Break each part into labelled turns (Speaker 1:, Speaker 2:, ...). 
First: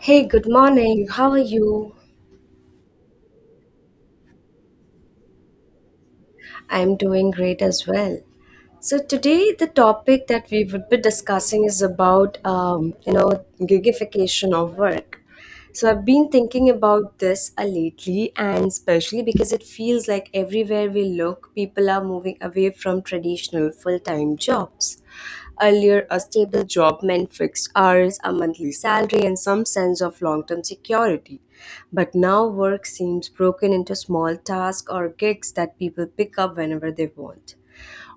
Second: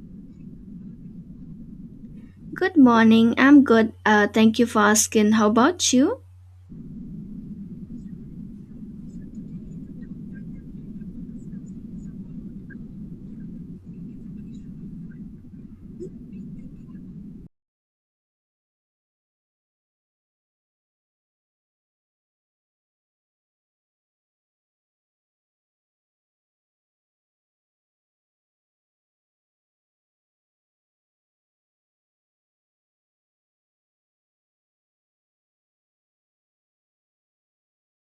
Speaker 1: Hey, good morning. How are you?
Speaker 2: Good morning. I'm good. Thank you for asking. How about you?
Speaker 1: I'm doing great as well. So today the topic that we would be discussing is about you know gigification of work. So I've been thinking about this lately, and especially because it feels like everywhere we look, people are moving away from traditional full-time jobs. Earlier, a stable job meant fixed hours, a monthly salary, and some sense of long-term security. But now work seems broken into small tasks or gigs that people pick up whenever they want.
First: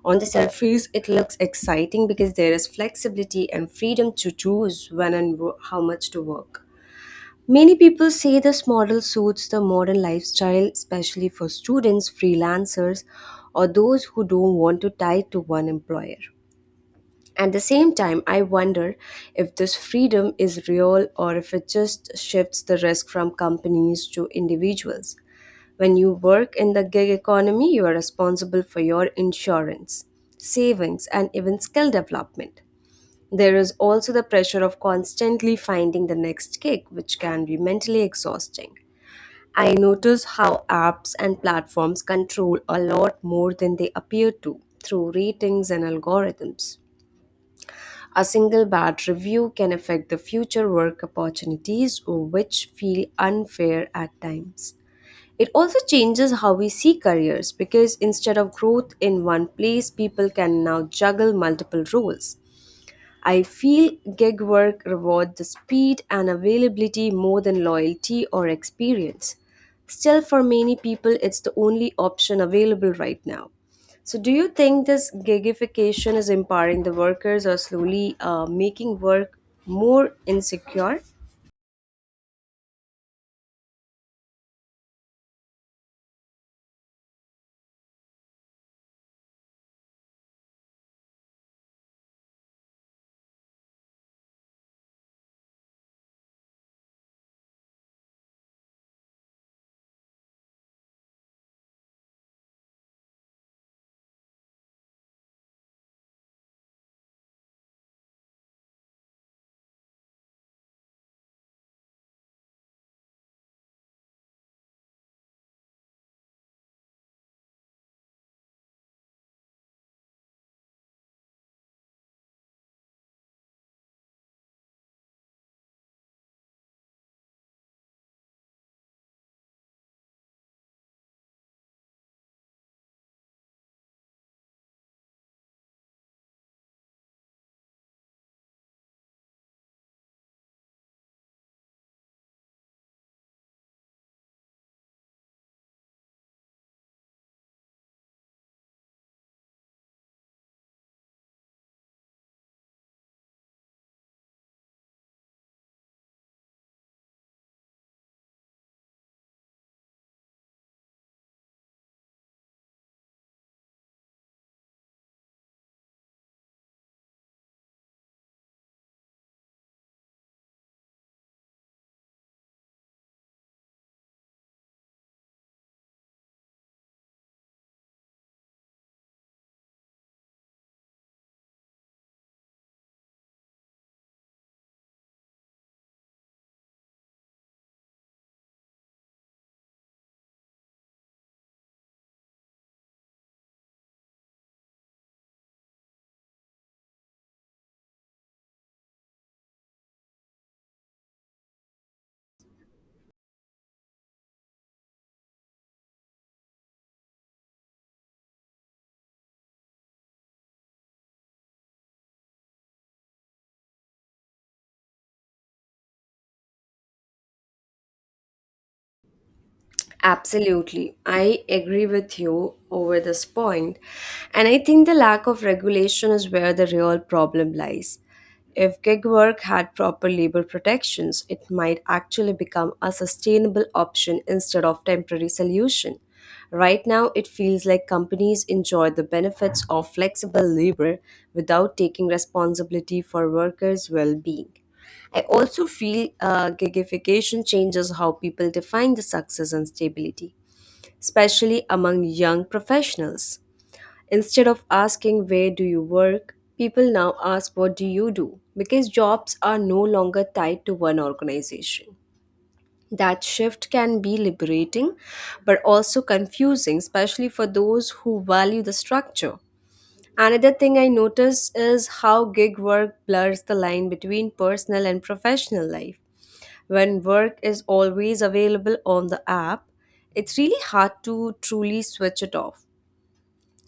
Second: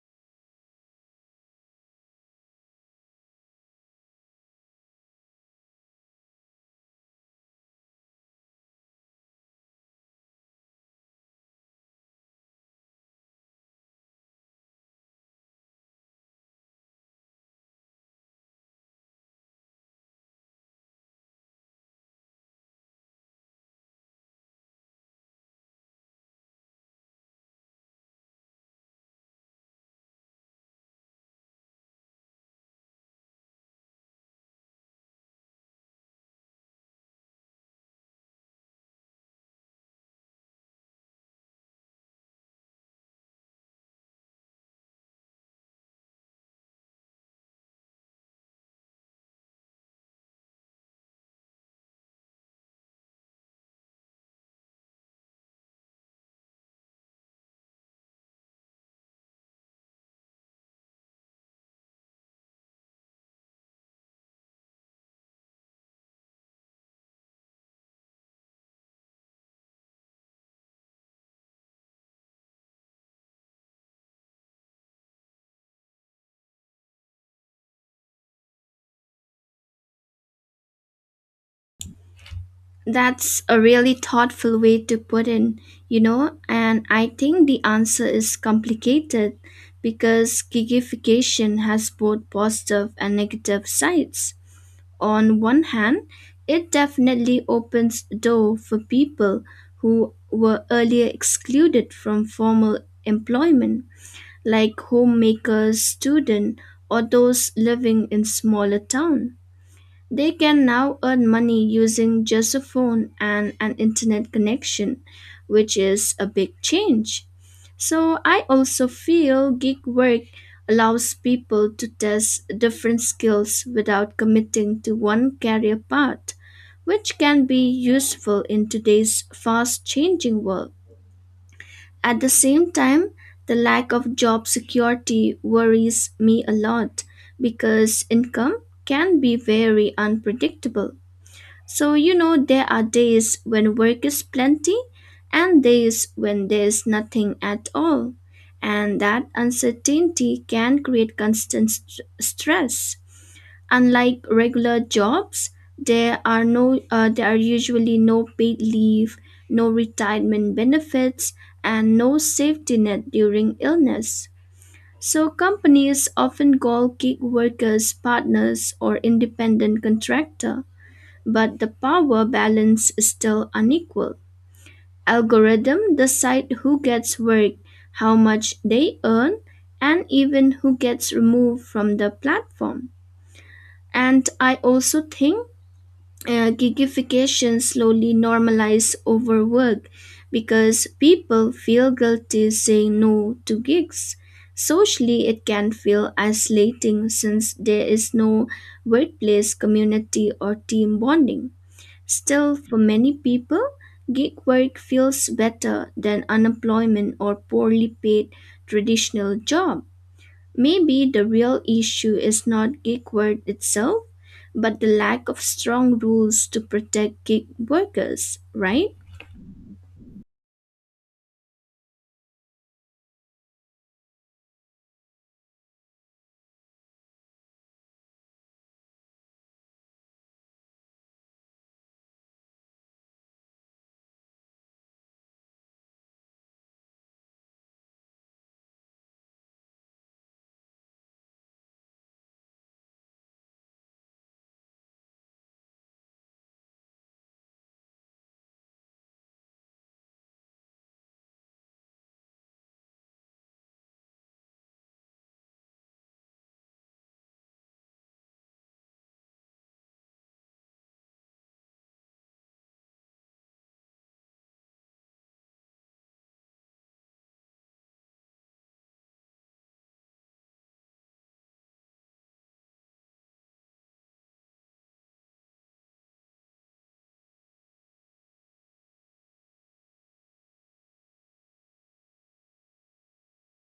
Speaker 1: On the surface, it looks exciting because there is flexibility and freedom to choose when and how much to work. Many people say this model suits the modern lifestyle, especially for students, freelancers, or those who don't want to tie to one employer. At the same time, I wonder if this freedom is real or if it just shifts the risk from companies to individuals. When you work in the gig economy, you are responsible for your insurance, savings, and even skill development. There is also the pressure of constantly finding the next gig, which can be mentally exhausting. I notice how apps and platforms control a lot more than they appear to through ratings and algorithms. A single bad review can affect the future work opportunities, which feel unfair at times. It also changes how we see careers because instead of growth in one place, people can now juggle multiple roles. I feel gig work rewards the speed and availability more than loyalty or experience. Still, for many people, it's the only option available right now. So, do you think this gigification is empowering the workers or slowly making work more insecure?
Speaker 2: That's a really thoughtful way to put in, you know, and I think the answer is complicated because gigification has both positive and negative sides. On one hand, it definitely opens the door for people who were earlier excluded from formal employment, like homemakers, students, or those living in smaller towns. They can now earn money using just a phone and an internet connection, which is a big change. So I also feel gig work allows people to test different skills without committing to one career path, which can be useful in today's fast changing world. At the same time, the lack of job security worries me a lot because income can be very unpredictable so, you know, there are days when work is plenty and days when there is nothing at all. And that uncertainty can create constant stress. Unlike regular jobs, there are no there are usually no paid leave, no retirement benefits, and no safety net during illness. So companies often call gig workers partners or independent contractor, but the power balance is still unequal. Algorithms decide who gets work, how much they earn, and even who gets removed from the platform. And I also think gigification slowly normalizes overwork because people feel guilty saying no to gigs. Socially, it can feel isolating since there is no workplace community or team bonding. Still, for many people, gig work feels better than unemployment or poorly paid traditional job. Maybe the real issue is not gig work itself, but the lack of strong rules to protect gig workers, right?
Speaker 1: Absolutely. I agree with you over this point. And I think the lack of regulation is where the real problem lies. If gig work had proper labor protections, it might actually become a sustainable option instead of temporary solution. Right now, it feels like companies enjoy the benefits of flexible labor without taking responsibility for workers' well-being. I also feel gigification changes how people define the success and stability, especially among young professionals. Instead of asking where do you work, people now ask what do you do because jobs are no longer tied to one organization. That shift can be liberating but also confusing, especially for those who value the structure. Another thing I notice is how gig work blurs the line between personal and professional life when work is always available on the app, it's really hard to truly switch it off.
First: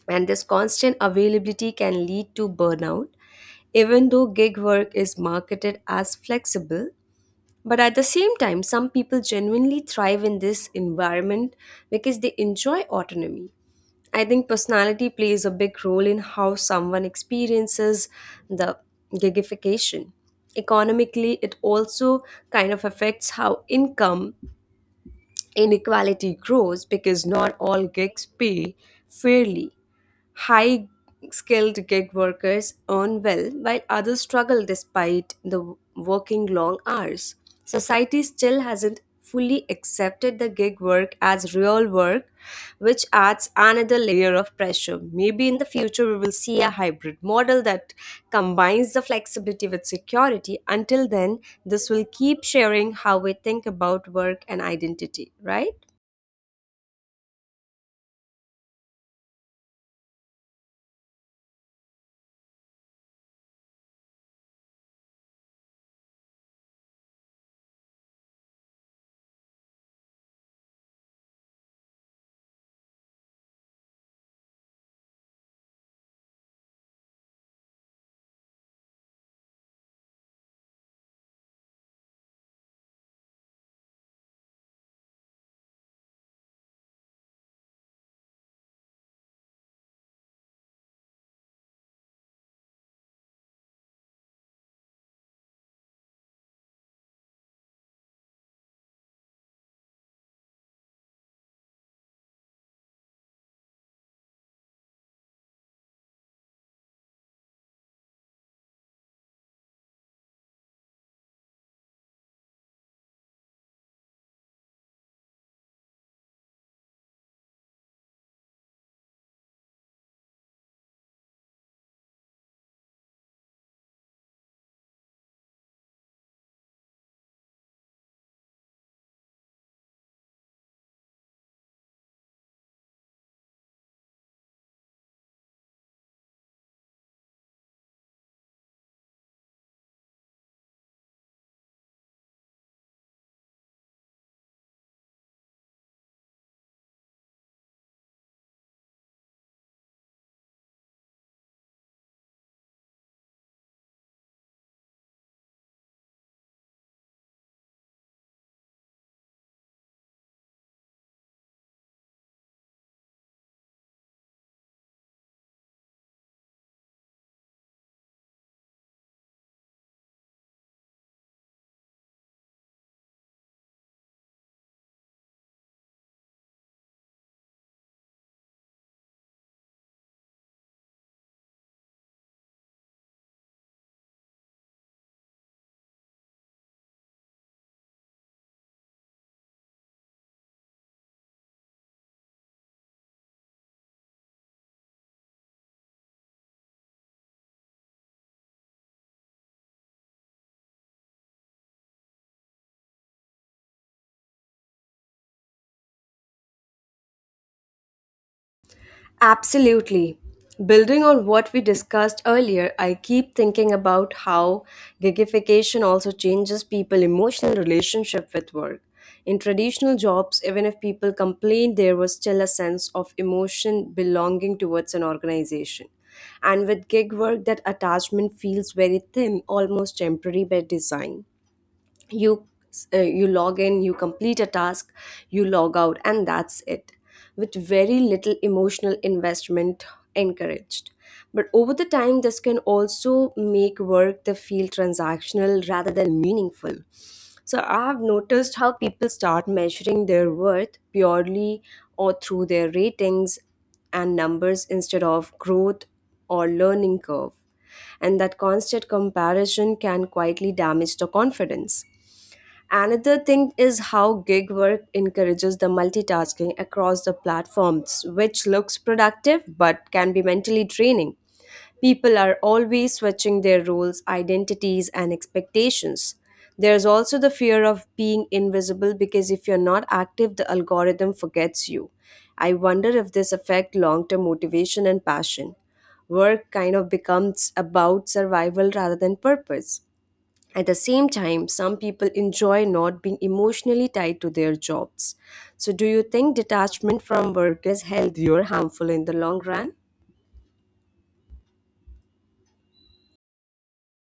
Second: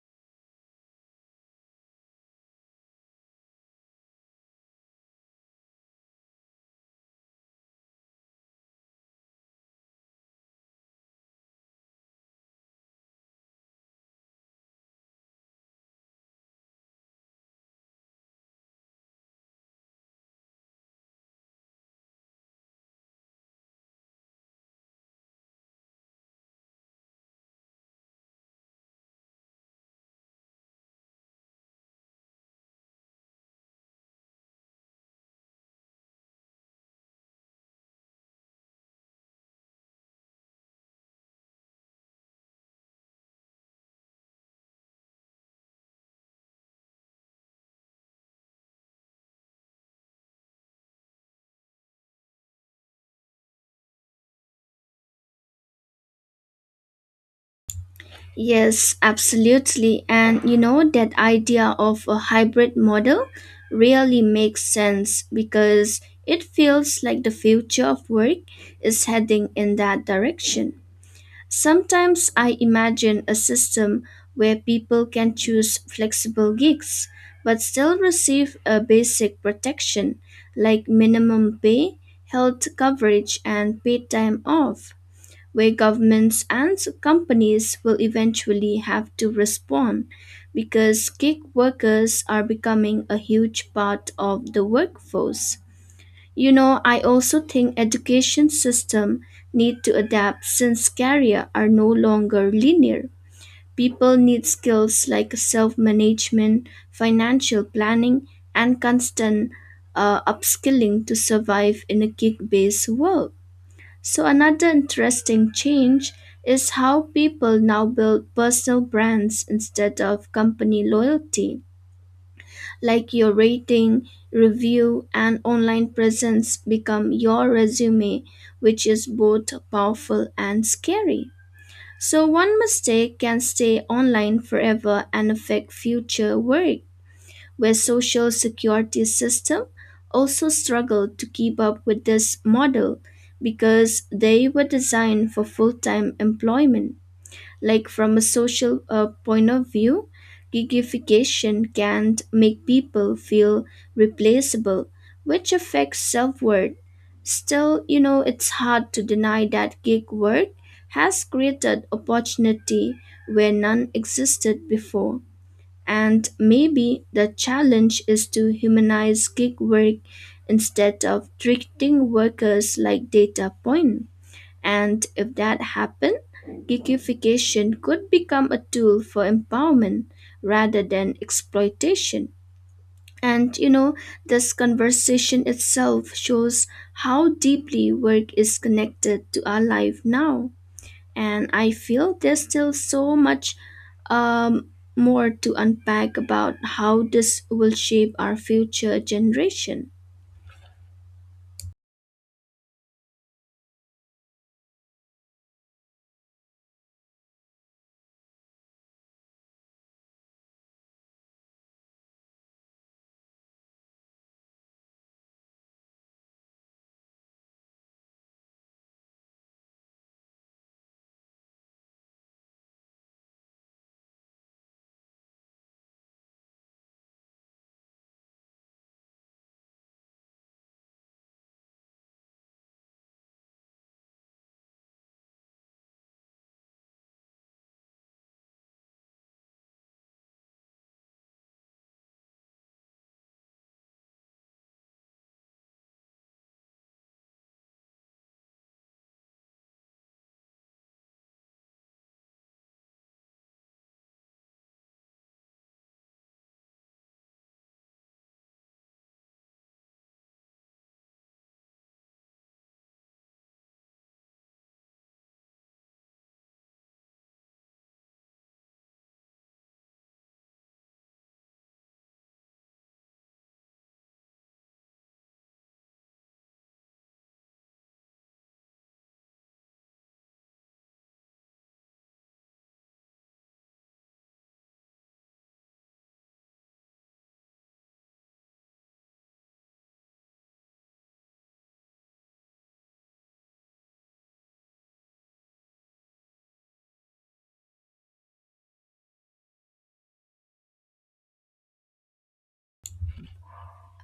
Speaker 1: And this constant availability can lead to burnout, even though gig work is marketed as flexible. But at the same time, some people genuinely thrive in this environment because they enjoy autonomy. I think personality plays a big role in how someone experiences the gigification. Economically, it also kind of affects how income inequality grows because not all gigs pay fairly. High skilled gig workers earn well while others struggle despite the working long hours. Society still hasn't fully accepted the gig work as real work, which adds another layer of pressure. Maybe in the future we will see a hybrid model that combines the flexibility with security. Until then, this will keep sharing how we think about work and identity, right?
Speaker 2: Yes, absolutely. And you know, that idea of a hybrid model really makes sense because it feels like the future of work is heading in that direction. Sometimes I imagine a system where people can choose flexible gigs but still receive a basic protection like minimum pay, health coverage, and paid time off, where governments and companies will eventually have to respond because gig workers are becoming a huge part of the workforce. You know, I also think education system need to adapt since career are no longer linear. People need skills like self-management, financial planning, and constant upskilling to survive in a gig-based world. So another interesting change is how people now build personal brands instead of company loyalty like your rating, review, and online presence become your resume, which is both powerful and scary. So, one mistake can stay online forever and affect future work, where social security system also struggle to keep up with this model because they were designed for full-time employment like from a social point of view gigification can make people feel replaceable, which affects self-worth. Still, you know, it's hard to deny that gig work has created opportunity where none existed before, and maybe the challenge is to humanize gig work instead of treating workers like data point. And if that happens, Geekification could become a tool for empowerment rather than exploitation. And you know, this conversation itself shows how deeply work is connected to our life now. And I feel there's still so much um, more to unpack about how this will shape our future generation.
Speaker 1: Absolutely. Building on what we discussed earlier, I keep thinking about how gigification also changes people' emotional relationship with work. In traditional jobs, even if people complained, there was still a sense of emotion belonging towards an organization. And with gig work, that attachment feels very thin, almost temporary by design. you you log in, you complete a task, you log out, and that's it, with very little emotional investment encouraged. But over the time this can also make work the feel transactional rather than meaningful. So I have noticed how people start measuring their worth purely or through their ratings and numbers instead of growth or learning curve, and that constant comparison can quietly damage the confidence. Another thing is how gig work encourages the multitasking across the platforms, which looks productive but can be mentally draining. People are always switching their roles, identities, and expectations. There's also the fear of being invisible because if you're not active, the algorithm forgets you. I wonder if this affects long term motivation and passion. Work kind of becomes about survival rather than purpose. At the same time, some people enjoy not being emotionally tied to their jobs. So, do you think detachment from work is healthy or harmful in the long run?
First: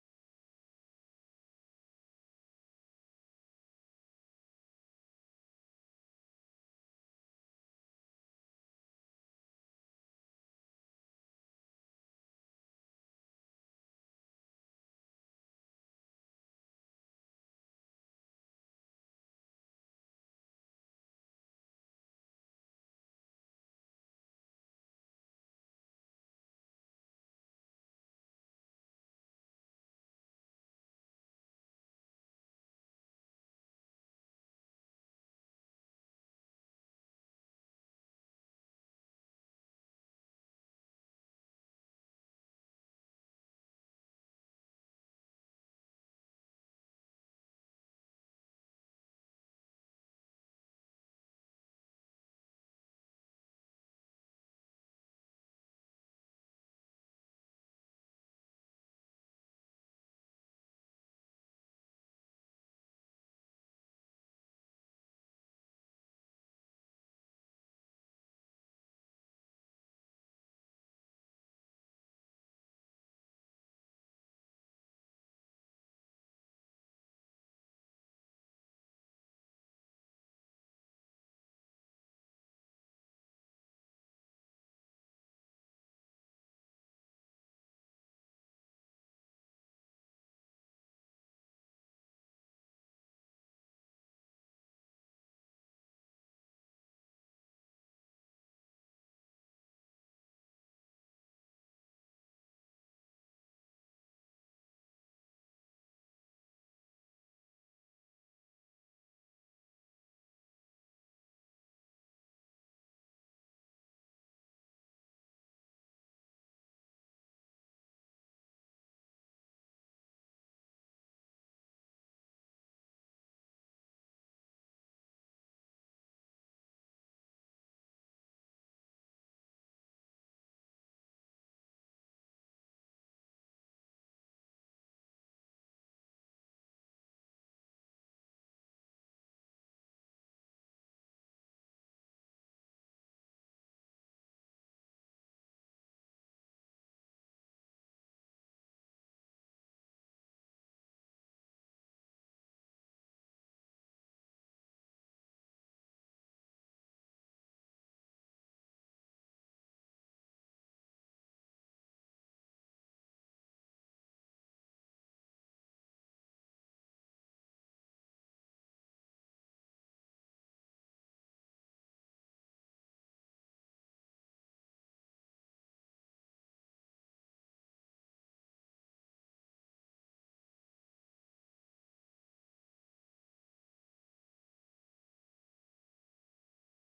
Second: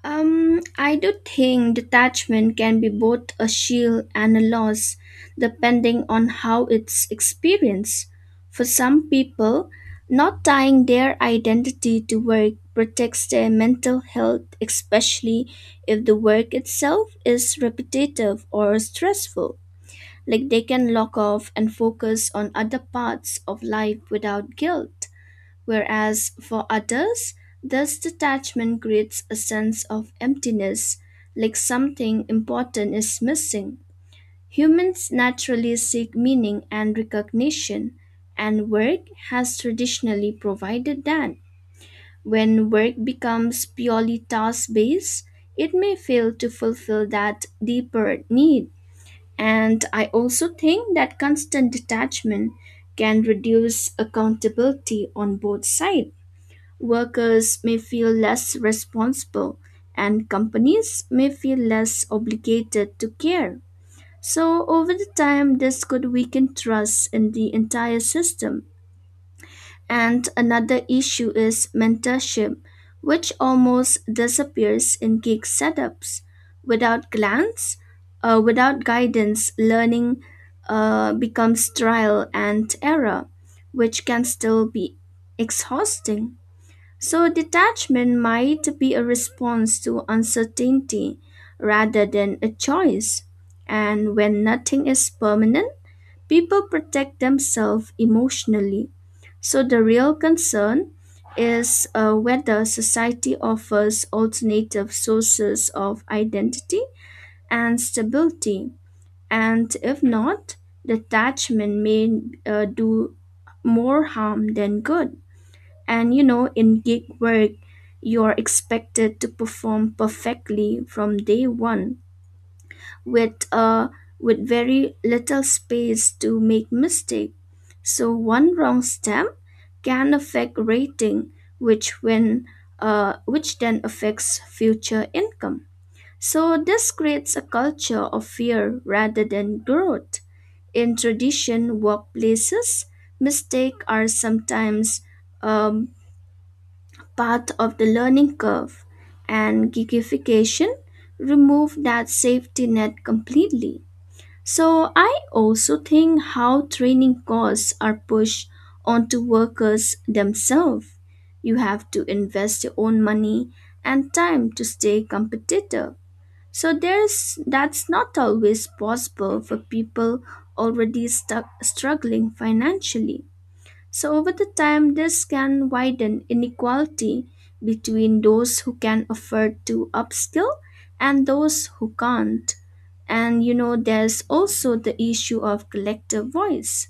Speaker 2: I do think detachment can be both a shield and a loss, depending on how it's experienced. For some people, not tying their identity to work protects their mental health, especially if the work itself is repetitive or stressful. Like they can lock off and focus on other parts of life without guilt, whereas for others, this detachment creates a sense of emptiness, like something important is missing. Humans naturally seek meaning and recognition, and work has traditionally provided that. When work becomes purely task based, it may fail to fulfill that deeper need. And I also think that constant detachment can reduce accountability on both sides. Workers may feel less responsible, and companies may feel less obligated to care. So, over the time, this could weaken trust in the entire system. And another issue is mentorship, which almost disappears in gig setups. Without glance, Without guidance, learning becomes trial and error, which can still be exhausting. So, detachment might be a response to uncertainty rather than a choice. And when nothing is permanent, people protect themselves emotionally. So, the real concern is whether society offers alternative sources of identity and stability. And if not, detachment may do more harm than good. And you know, in gig work, you're expected to perform perfectly from day one with with very little space to make mistake. So one wrong step can affect rating, which when which then affects future income. So this creates a culture of fear rather than growth. In tradition workplaces, mistakes are sometimes um, path of the learning curve, and gigification removed that safety net completely. So, I also think how training costs are pushed onto workers themselves. You have to invest your own money and time to stay competitive. So, there's that's not always possible for people already stuck struggling financially. So, over the time, this can widen inequality between those who can afford to upskill and those who can't. And you know, there's also the issue of collective voice.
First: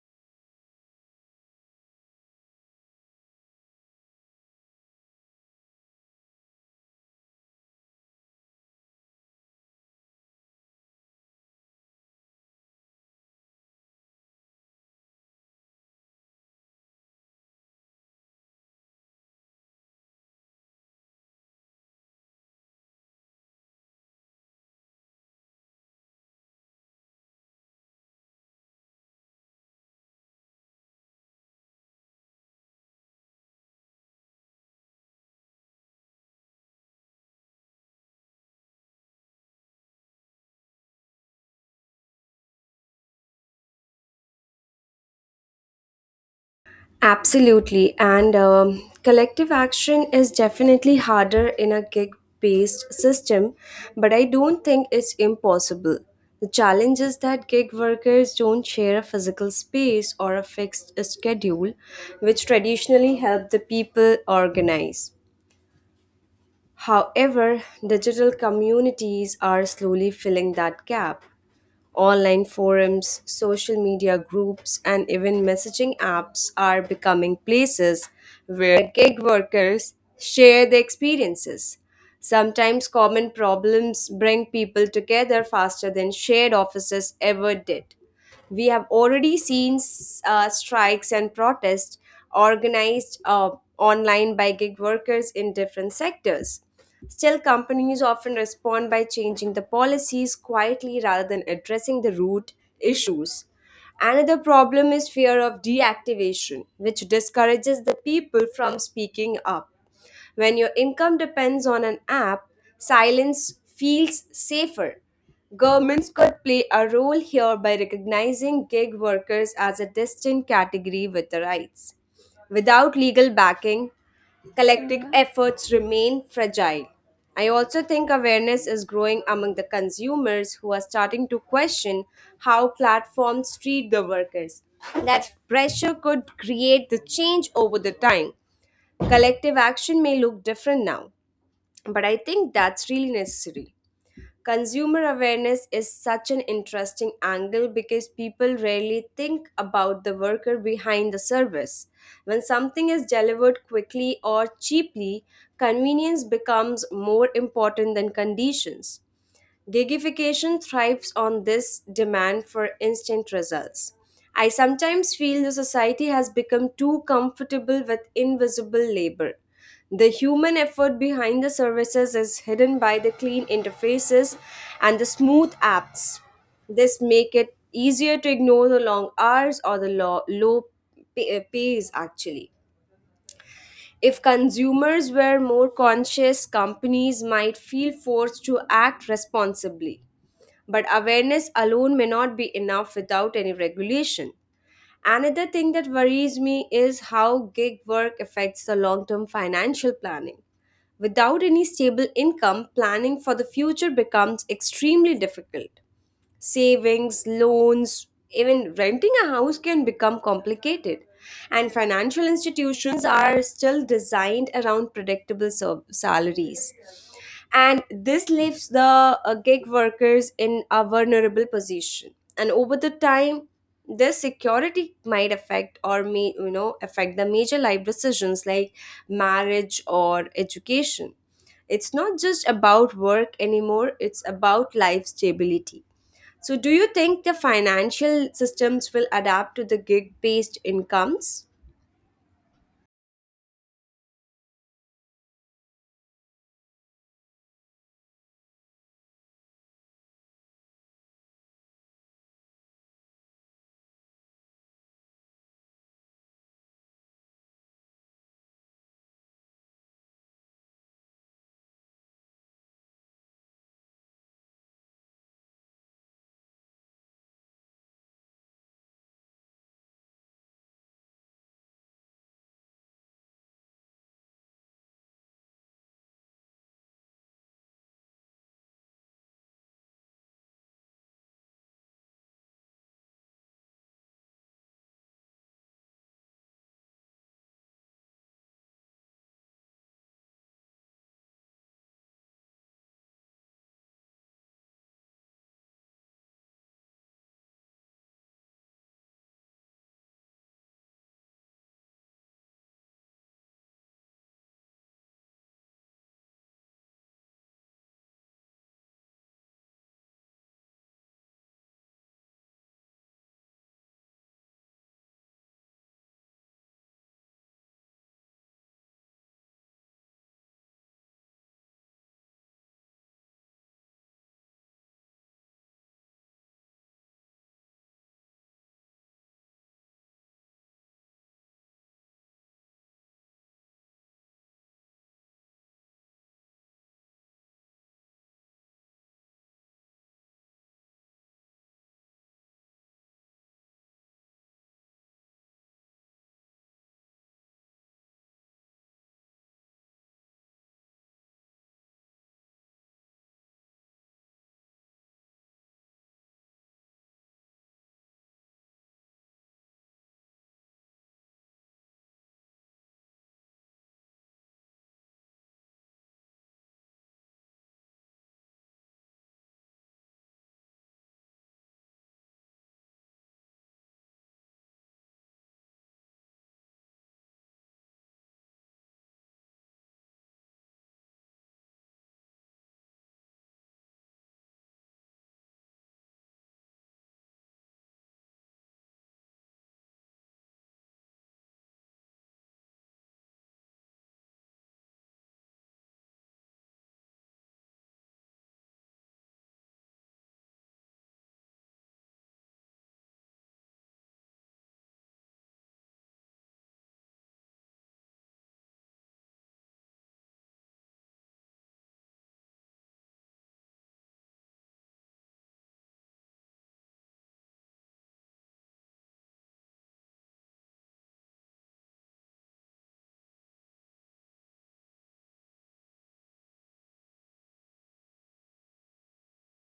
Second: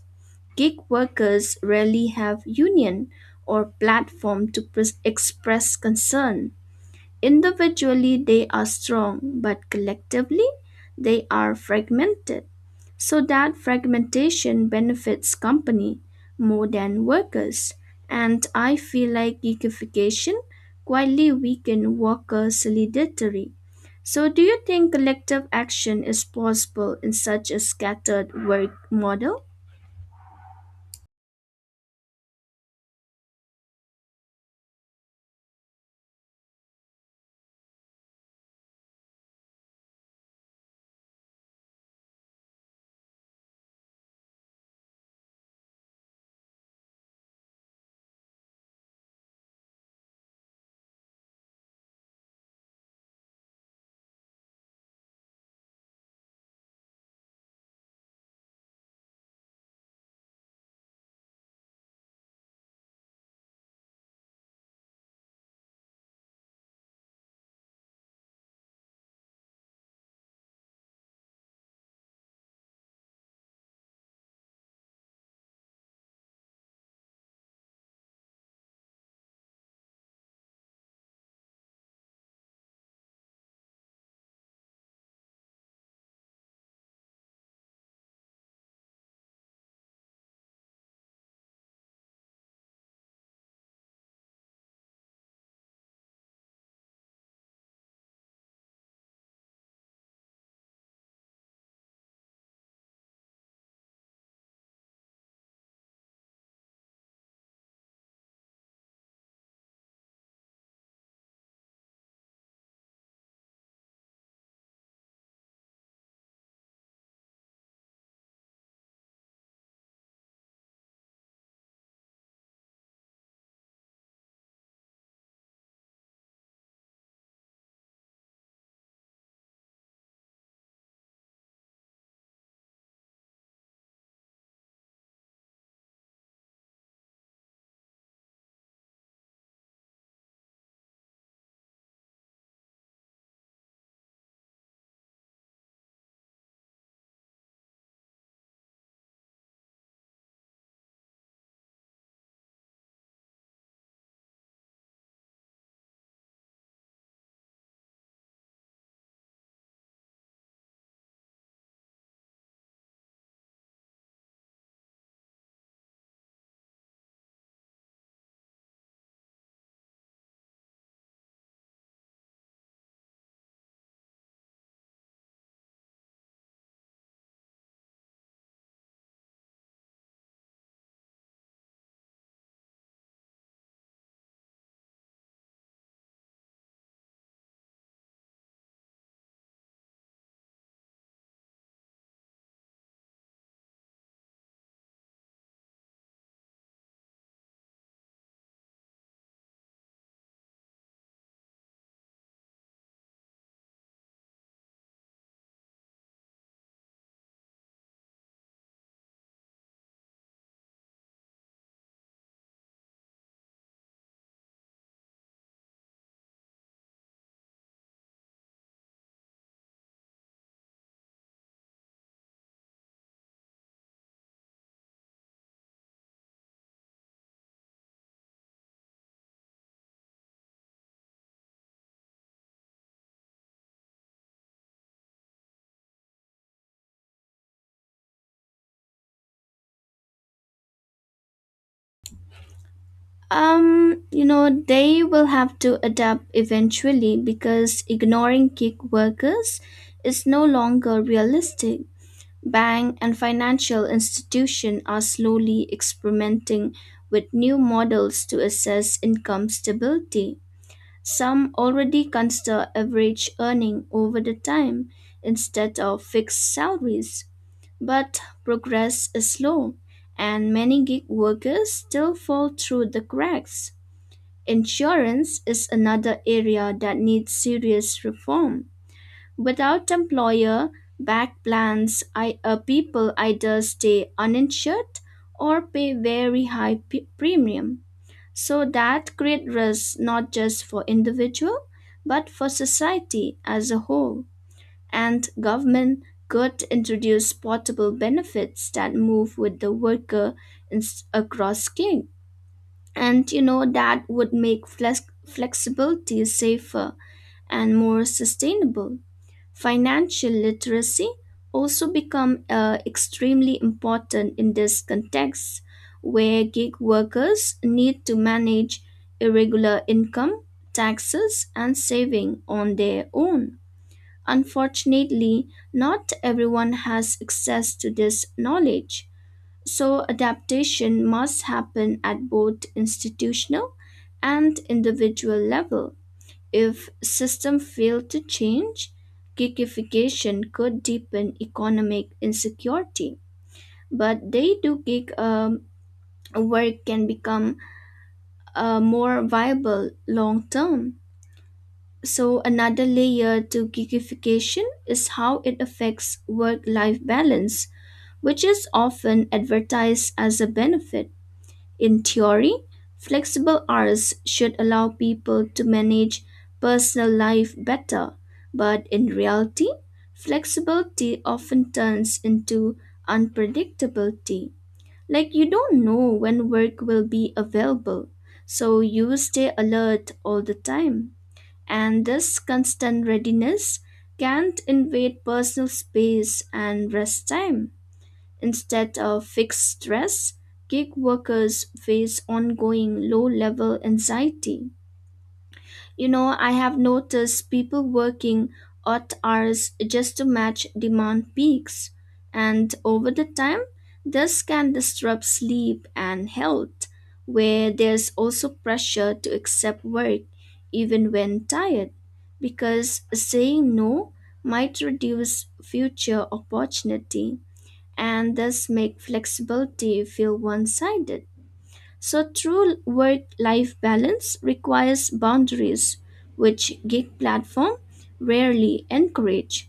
Speaker 2: Gig workers rarely have union or platform to pres express concern. Individually, they are strong, but collectively, they are fragmented. So that fragmentation benefits company more than workers. And I feel like geekification quietly weaken worker solidarity. So, do you think collective action is possible in such a scattered work model?
Speaker 1: Absolutely. And collective action is definitely harder in a gig based system, but I don't think it's impossible. The challenge is that gig workers don't share a physical space or a fixed schedule, which traditionally help the people organize. However, digital communities are slowly filling that gap. Online forums, social media groups, and even messaging apps are becoming places where gig workers share their experiences. Sometimes common problems bring people together faster than shared offices ever did. We have already seen strikes and protests organized online by gig workers in different sectors. Still, companies often respond by changing the policies quietly rather than addressing the root issues. Another problem is fear of deactivation, which discourages the people from speaking up. When your income depends on an app, silence feels safer. Governments could play a role here by recognizing gig workers as a distinct category with the rights. Without legal backing, collective efforts remain fragile. I also think awareness is growing among the consumers who are starting to question how platforms treat the workers. That pressure could create the change over the time. Collective action may look different now, but I think that's really necessary. Consumer awareness is such an interesting angle because people rarely think about the worker behind the service. When something is delivered quickly or cheaply, convenience becomes more important than conditions. Gigification thrives on this demand for instant results. I sometimes feel the society has become too comfortable with invisible labor. The human effort behind the services is hidden by the clean interfaces and the smooth apps. This make it easier to ignore the long hours or the pays actually. If consumers were more conscious, companies might feel forced to act responsibly. But awareness alone may not be enough without any regulation. Another thing that worries me is how gig work affects the long term financial planning. Without any stable income, planning for the future becomes extremely difficult. Savings, loans, even renting a house can become complicated. And financial institutions are still designed around predictable salaries. And this leaves the gig workers in a vulnerable position. And over the time, this security might affect or may you know affect the major life decisions like marriage or education. It's not just about work anymore, it's about life stability. So, do you think the financial systems will adapt to the gig based incomes?
Speaker 2: You know, they will have to adapt eventually because ignoring gig workers is no longer realistic. Bank and financial institution are slowly experimenting with new models to assess income stability. Some already consider average earning over the time instead of fixed salaries, but progress is slow and many gig workers still fall through the cracks. Insurance is another area that needs serious reform. Without employer backed plans, people either stay uninsured or pay very high premium. So that creates risks not just for individual but for society as a whole. And government could introduce portable benefits that move with the worker in- across scale, and you know, that would make flexibility safer and more sustainable. Financial literacy also become extremely important in this context where gig workers need to manage irregular income, taxes and saving on their own. Unfortunately, not everyone has access to this knowledge. So, adaptation must happen at both institutional and individual level. If system fail to change, gigification could deepen economic insecurity. But they do gig work can become more viable long term. So, another layer to gigification is how it affects work life balance, which is often advertised as a benefit. In theory, flexible hours should allow people to manage personal life better, but in reality, flexibility often turns into unpredictability. Like you don't know when work will be available, so you stay alert all the time. And this constant readiness can't invade personal space and rest time. Instead of fixed stress, gig workers face ongoing low level anxiety. You know, I have noticed people working odd hours just to match demand peaks, and over the time, this can disrupt sleep and health, where there's also pressure to accept work even when tired, because saying no might reduce future opportunity and thus make flexibility feel one sided. So, true work life balance requires boundaries, which gig platform rarely encourage.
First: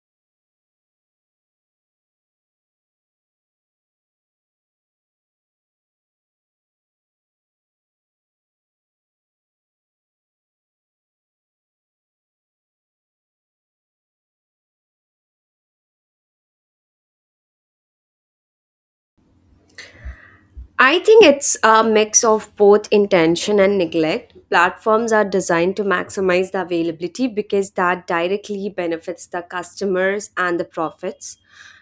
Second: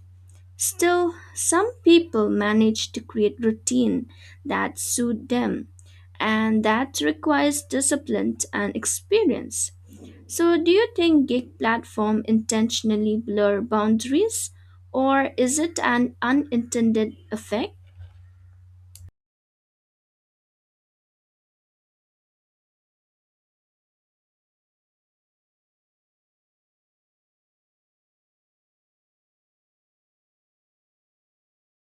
Speaker 2: Still, some people manage to create routine that suit them, and that requires discipline and experience. So, do you think gig platform intentionally blur boundaries, or is it an unintended effect?
Speaker 1: I think it's a mix of both intention and neglect. Platforms are designed to maximize the availability because that directly benefits the customers and the profits.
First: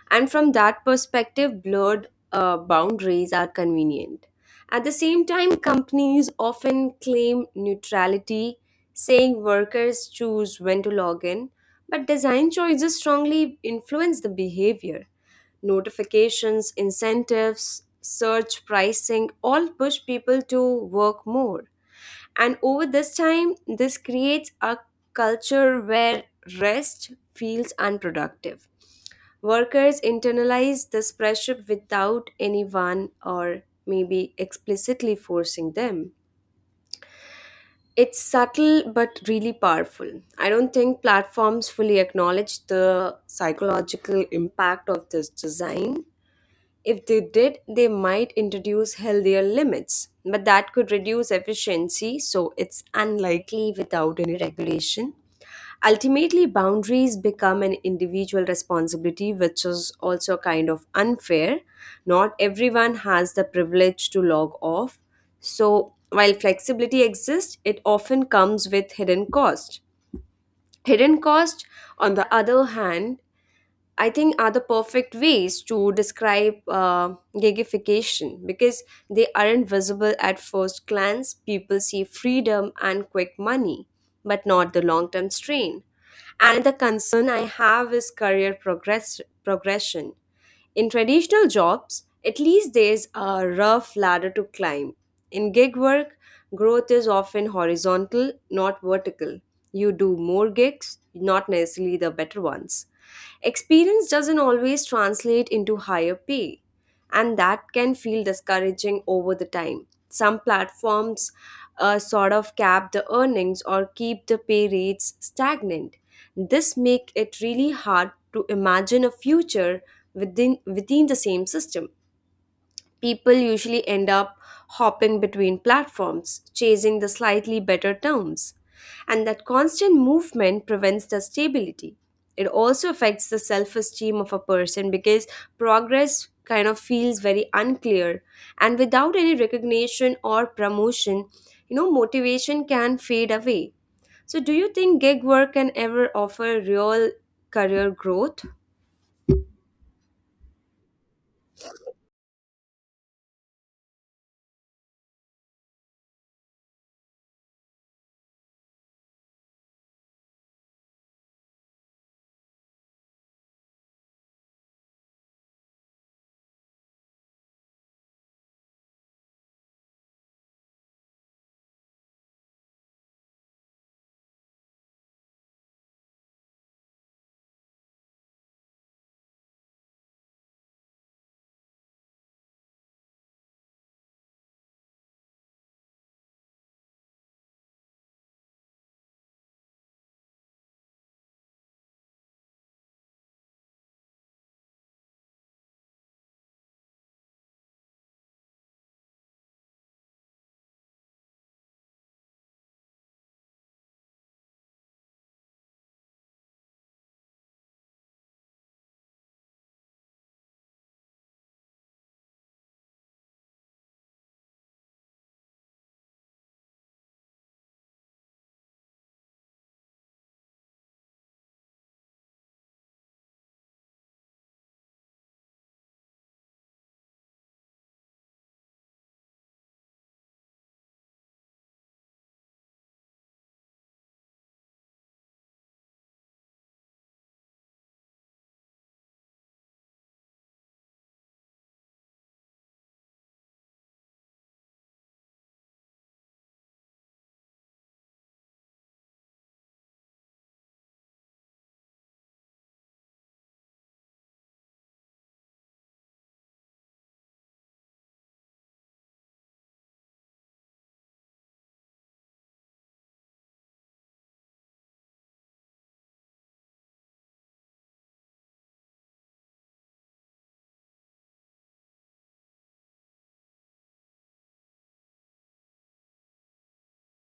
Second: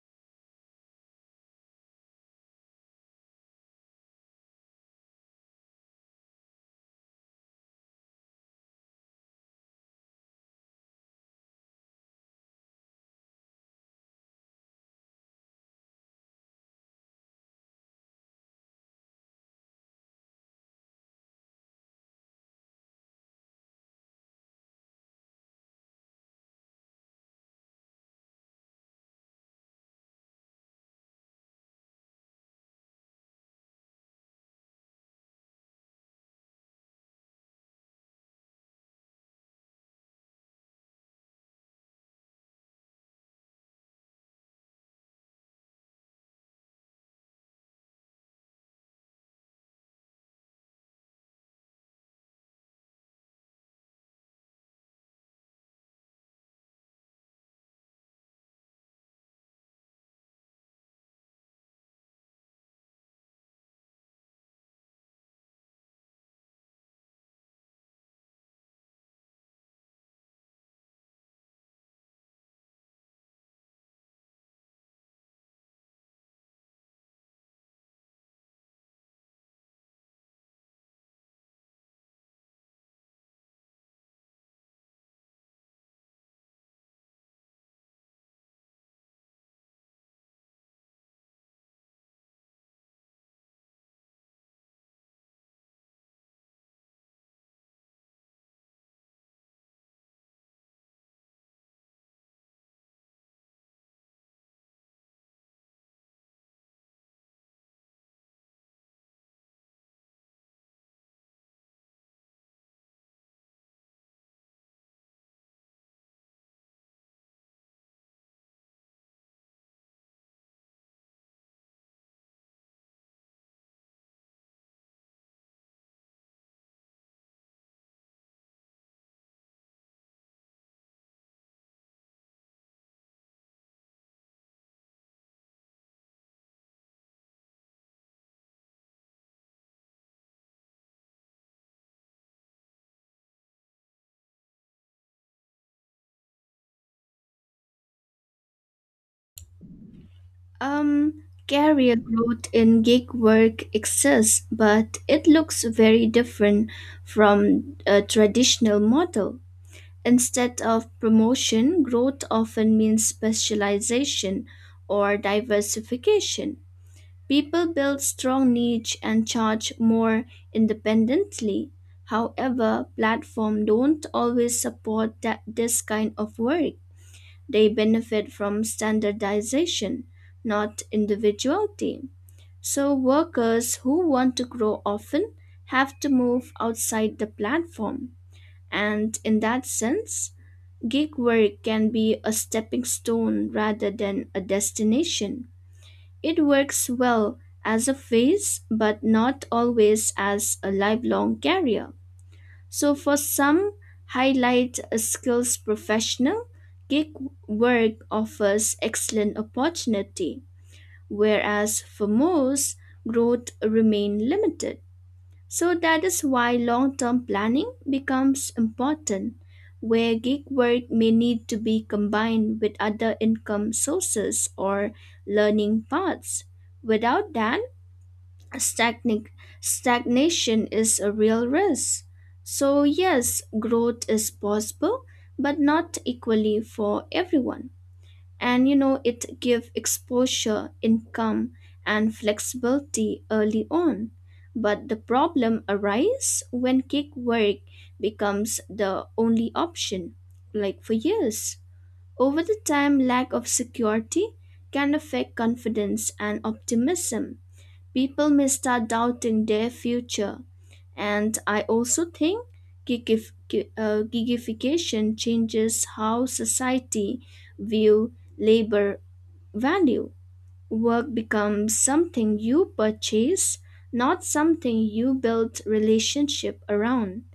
Speaker 1: And from that perspective, blurred boundaries are convenient. At the same time, companies often claim neutrality, saying workers choose when to log in, but design choices strongly influence the behavior. Notifications, incentives, search pricing all push people to work more. And over this time, this creates a culture where rest feels unproductive. Workers internalize this pressure without anyone or maybe explicitly forcing them. It's subtle but really powerful. I don't think platforms fully acknowledge the psychological impact of this design. If they did, they might introduce healthier limits, but that could reduce efficiency, so it's unlikely without any regulation. Ultimately, boundaries become an individual responsibility, which is also kind of unfair. Not everyone has the privilege to log off, so while flexibility exists, it often comes with hidden cost. Hidden cost, on the other hand, I think are the perfect ways to describe gigification because they aren't visible at first glance. People see freedom and quick money, but not the long term strain. And the concern I have is career progression. In traditional jobs, at least there's a rough ladder to climb. In gig work, growth is often horizontal, not vertical. You do more gigs, not necessarily the better ones. Experience doesn't always translate into higher pay, and that can feel discouraging over the time. Some platforms sort of cap the earnings or keep the pay rates stagnant. This make it really hard to imagine a future within the same system. People usually end up hopping between platforms, chasing the slightly better terms. And that constant movement prevents the stability. It also affects the self esteem of a person because progress kind of feels very unclear. And without any recognition or promotion, you know, motivation can fade away. So, do you think gig work can ever offer real career growth?
Speaker 2: Career growth in gig work exists, but it looks very different from a traditional model. Instead of promotion, growth often means specialization or diversification. People build strong niche and charge more independently. However, platforms don't always support that, this kind of work. They benefit from standardization, not individuality. So, workers who want to grow often have to move outside the platform. And in that sense, gig work can be a stepping stone rather than a destination. It works well as a phase, but not always as a lifelong career. So for some, highlight a skills professional, gig work offers excellent opportunity, whereas for most, growth remain limited. So that is why long-term planning becomes important, where gig work may need to be combined with other income sources or learning paths. Without that, Stagnic stagnation is a real risk. So, yes, growth is possible, but not equally for everyone. And you know, it gives exposure, income, and flexibility early on. But the problem arises when gig work becomes the only option, like for years. Over the time, lack of security can affect confidence and optimism, people may start doubting their future. And I also think gigification changes how society view labor value. Work becomes something you purchase, not something you build relationship around.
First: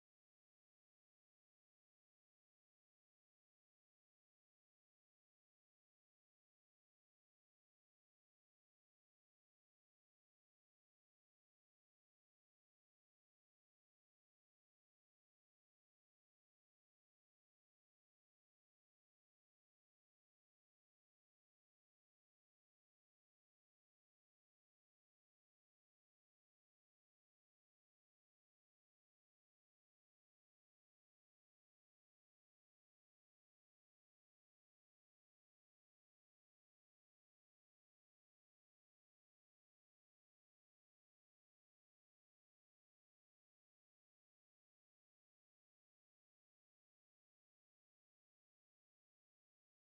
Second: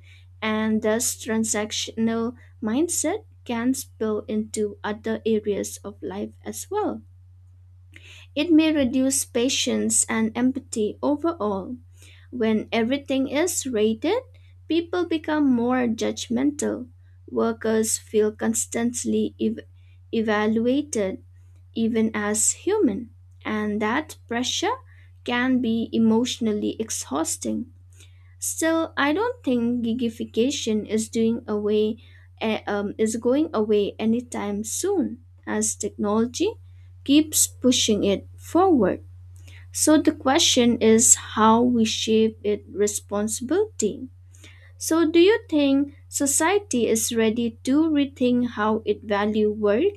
Speaker 2: And thus transactional mindset can spill into other areas of life as well. It may reduce patience and empathy overall. When everything is rated, people become more judgmental. Workers feel constantly evaluated, even as human, and that pressure can be emotionally exhausting. Still, I don't think gigification is is going away anytime soon as technology keeps pushing it forward. So the question is how we shape it responsibility. So do you think society is ready to rethink how it value work?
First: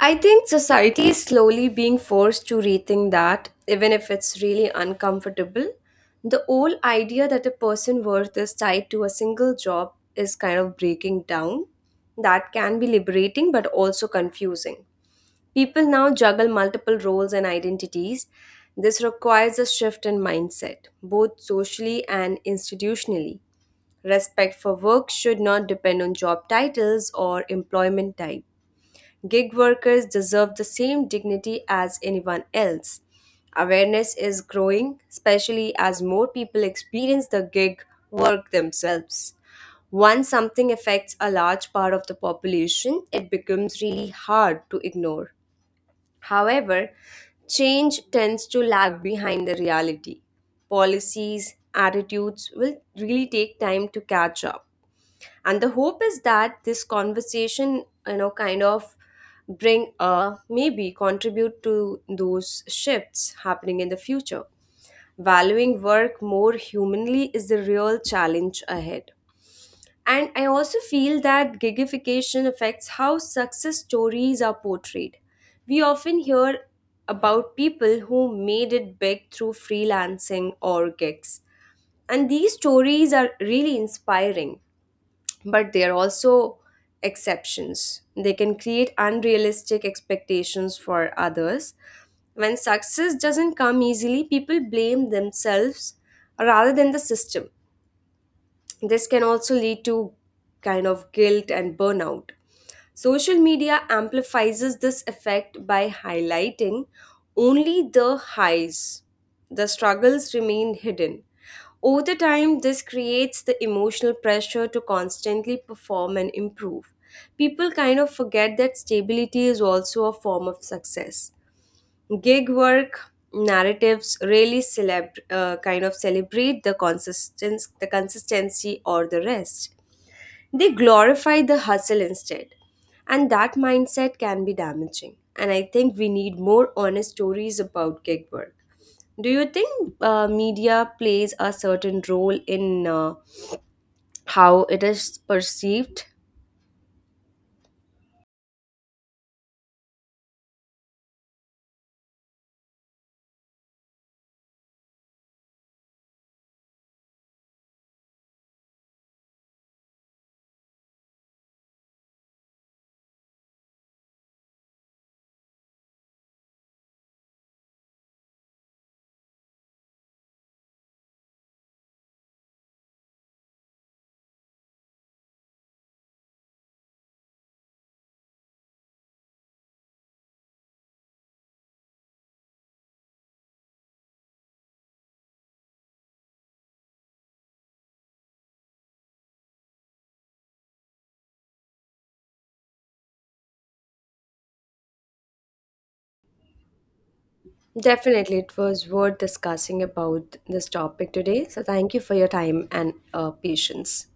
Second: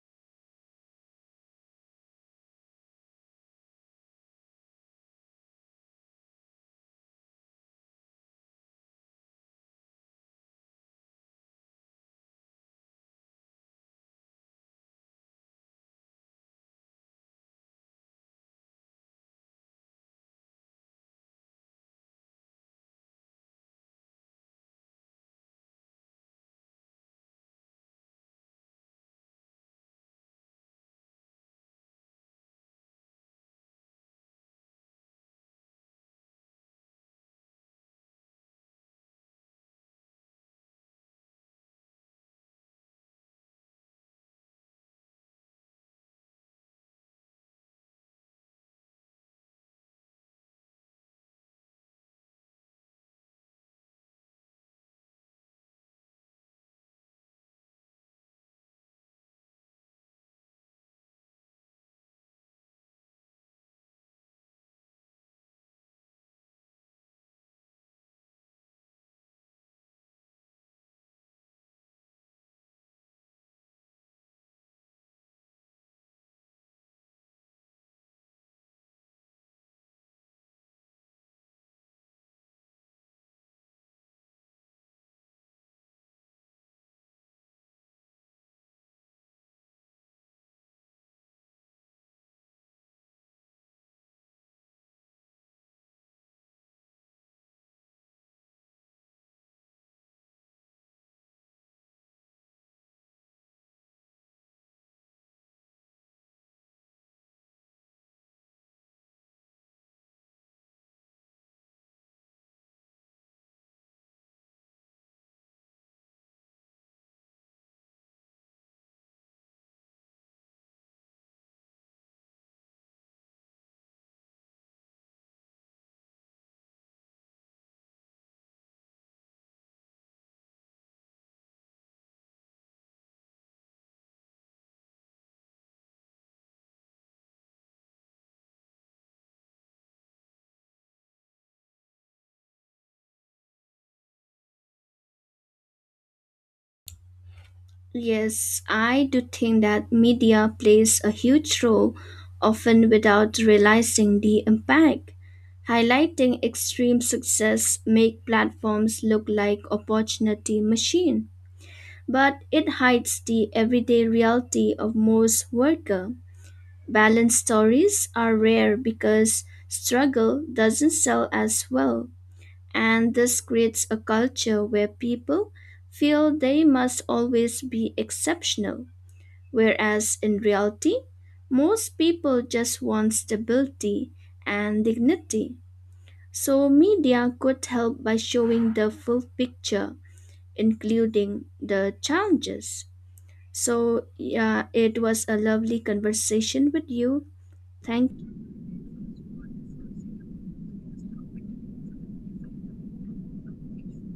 Speaker 1: I think society is slowly being forced to rethink that, even if it's really uncomfortable. The old idea that a person's worth is tied to a single job is kind of breaking down. That can be liberating but also confusing. People now juggle multiple roles and identities. This requires a shift in mindset, both socially and institutionally. Respect for work should not depend on job titles or employment type. Gig workers deserve the same dignity as anyone else. Awareness is growing, especially as more people experience the gig work themselves. Once something affects a large part of the population, it becomes really hard to ignore. However, change tends to lag behind the reality. Policies, attitudes will really take time to catch up, and the hope is that this conversation, you know, kind of bring maybe contribute to those shifts happening in the future. Valuing work more humanly is the real challenge ahead. And I also feel that gigification affects how success stories are portrayed. We often hear about people who made it big through freelancing or gigs, and these stories are really inspiring, but they are also exceptions. They can create unrealistic expectations for others. When success doesn't come easily, people blame themselves rather than the system. This can also lead to kind of guilt and burnout. Social media amplifies this effect by highlighting only the highs. The struggles remain hidden. Over the time, this creates the emotional pressure to constantly perform and improve. People kind of forget that stability is also a form of success. Gig work narratives really kind of celebrate the consistency or the rest. They glorify the hustle instead, and that mindset can be damaging. And I think we need more honest stories about gig work. Do you think media plays a certain role in how it is perceived?
Speaker 2: Yes, I do think that media plays a huge role, often without realizing the impact. Highlighting extreme success make platforms look like opportunity machine, but it hides the everyday reality of most worker. Balanced stories are rare because struggle doesn't sell as well, and this creates a culture where people feel they must always be exceptional. Whereas in reality, most people just want stability and dignity. So, media could help by showing the full picture, including the challenges. So, yeah, it was a lovely conversation with you. Thank
Speaker 1: Definitely, it was worth discussing about this topic today. So, thank you for your time and patience.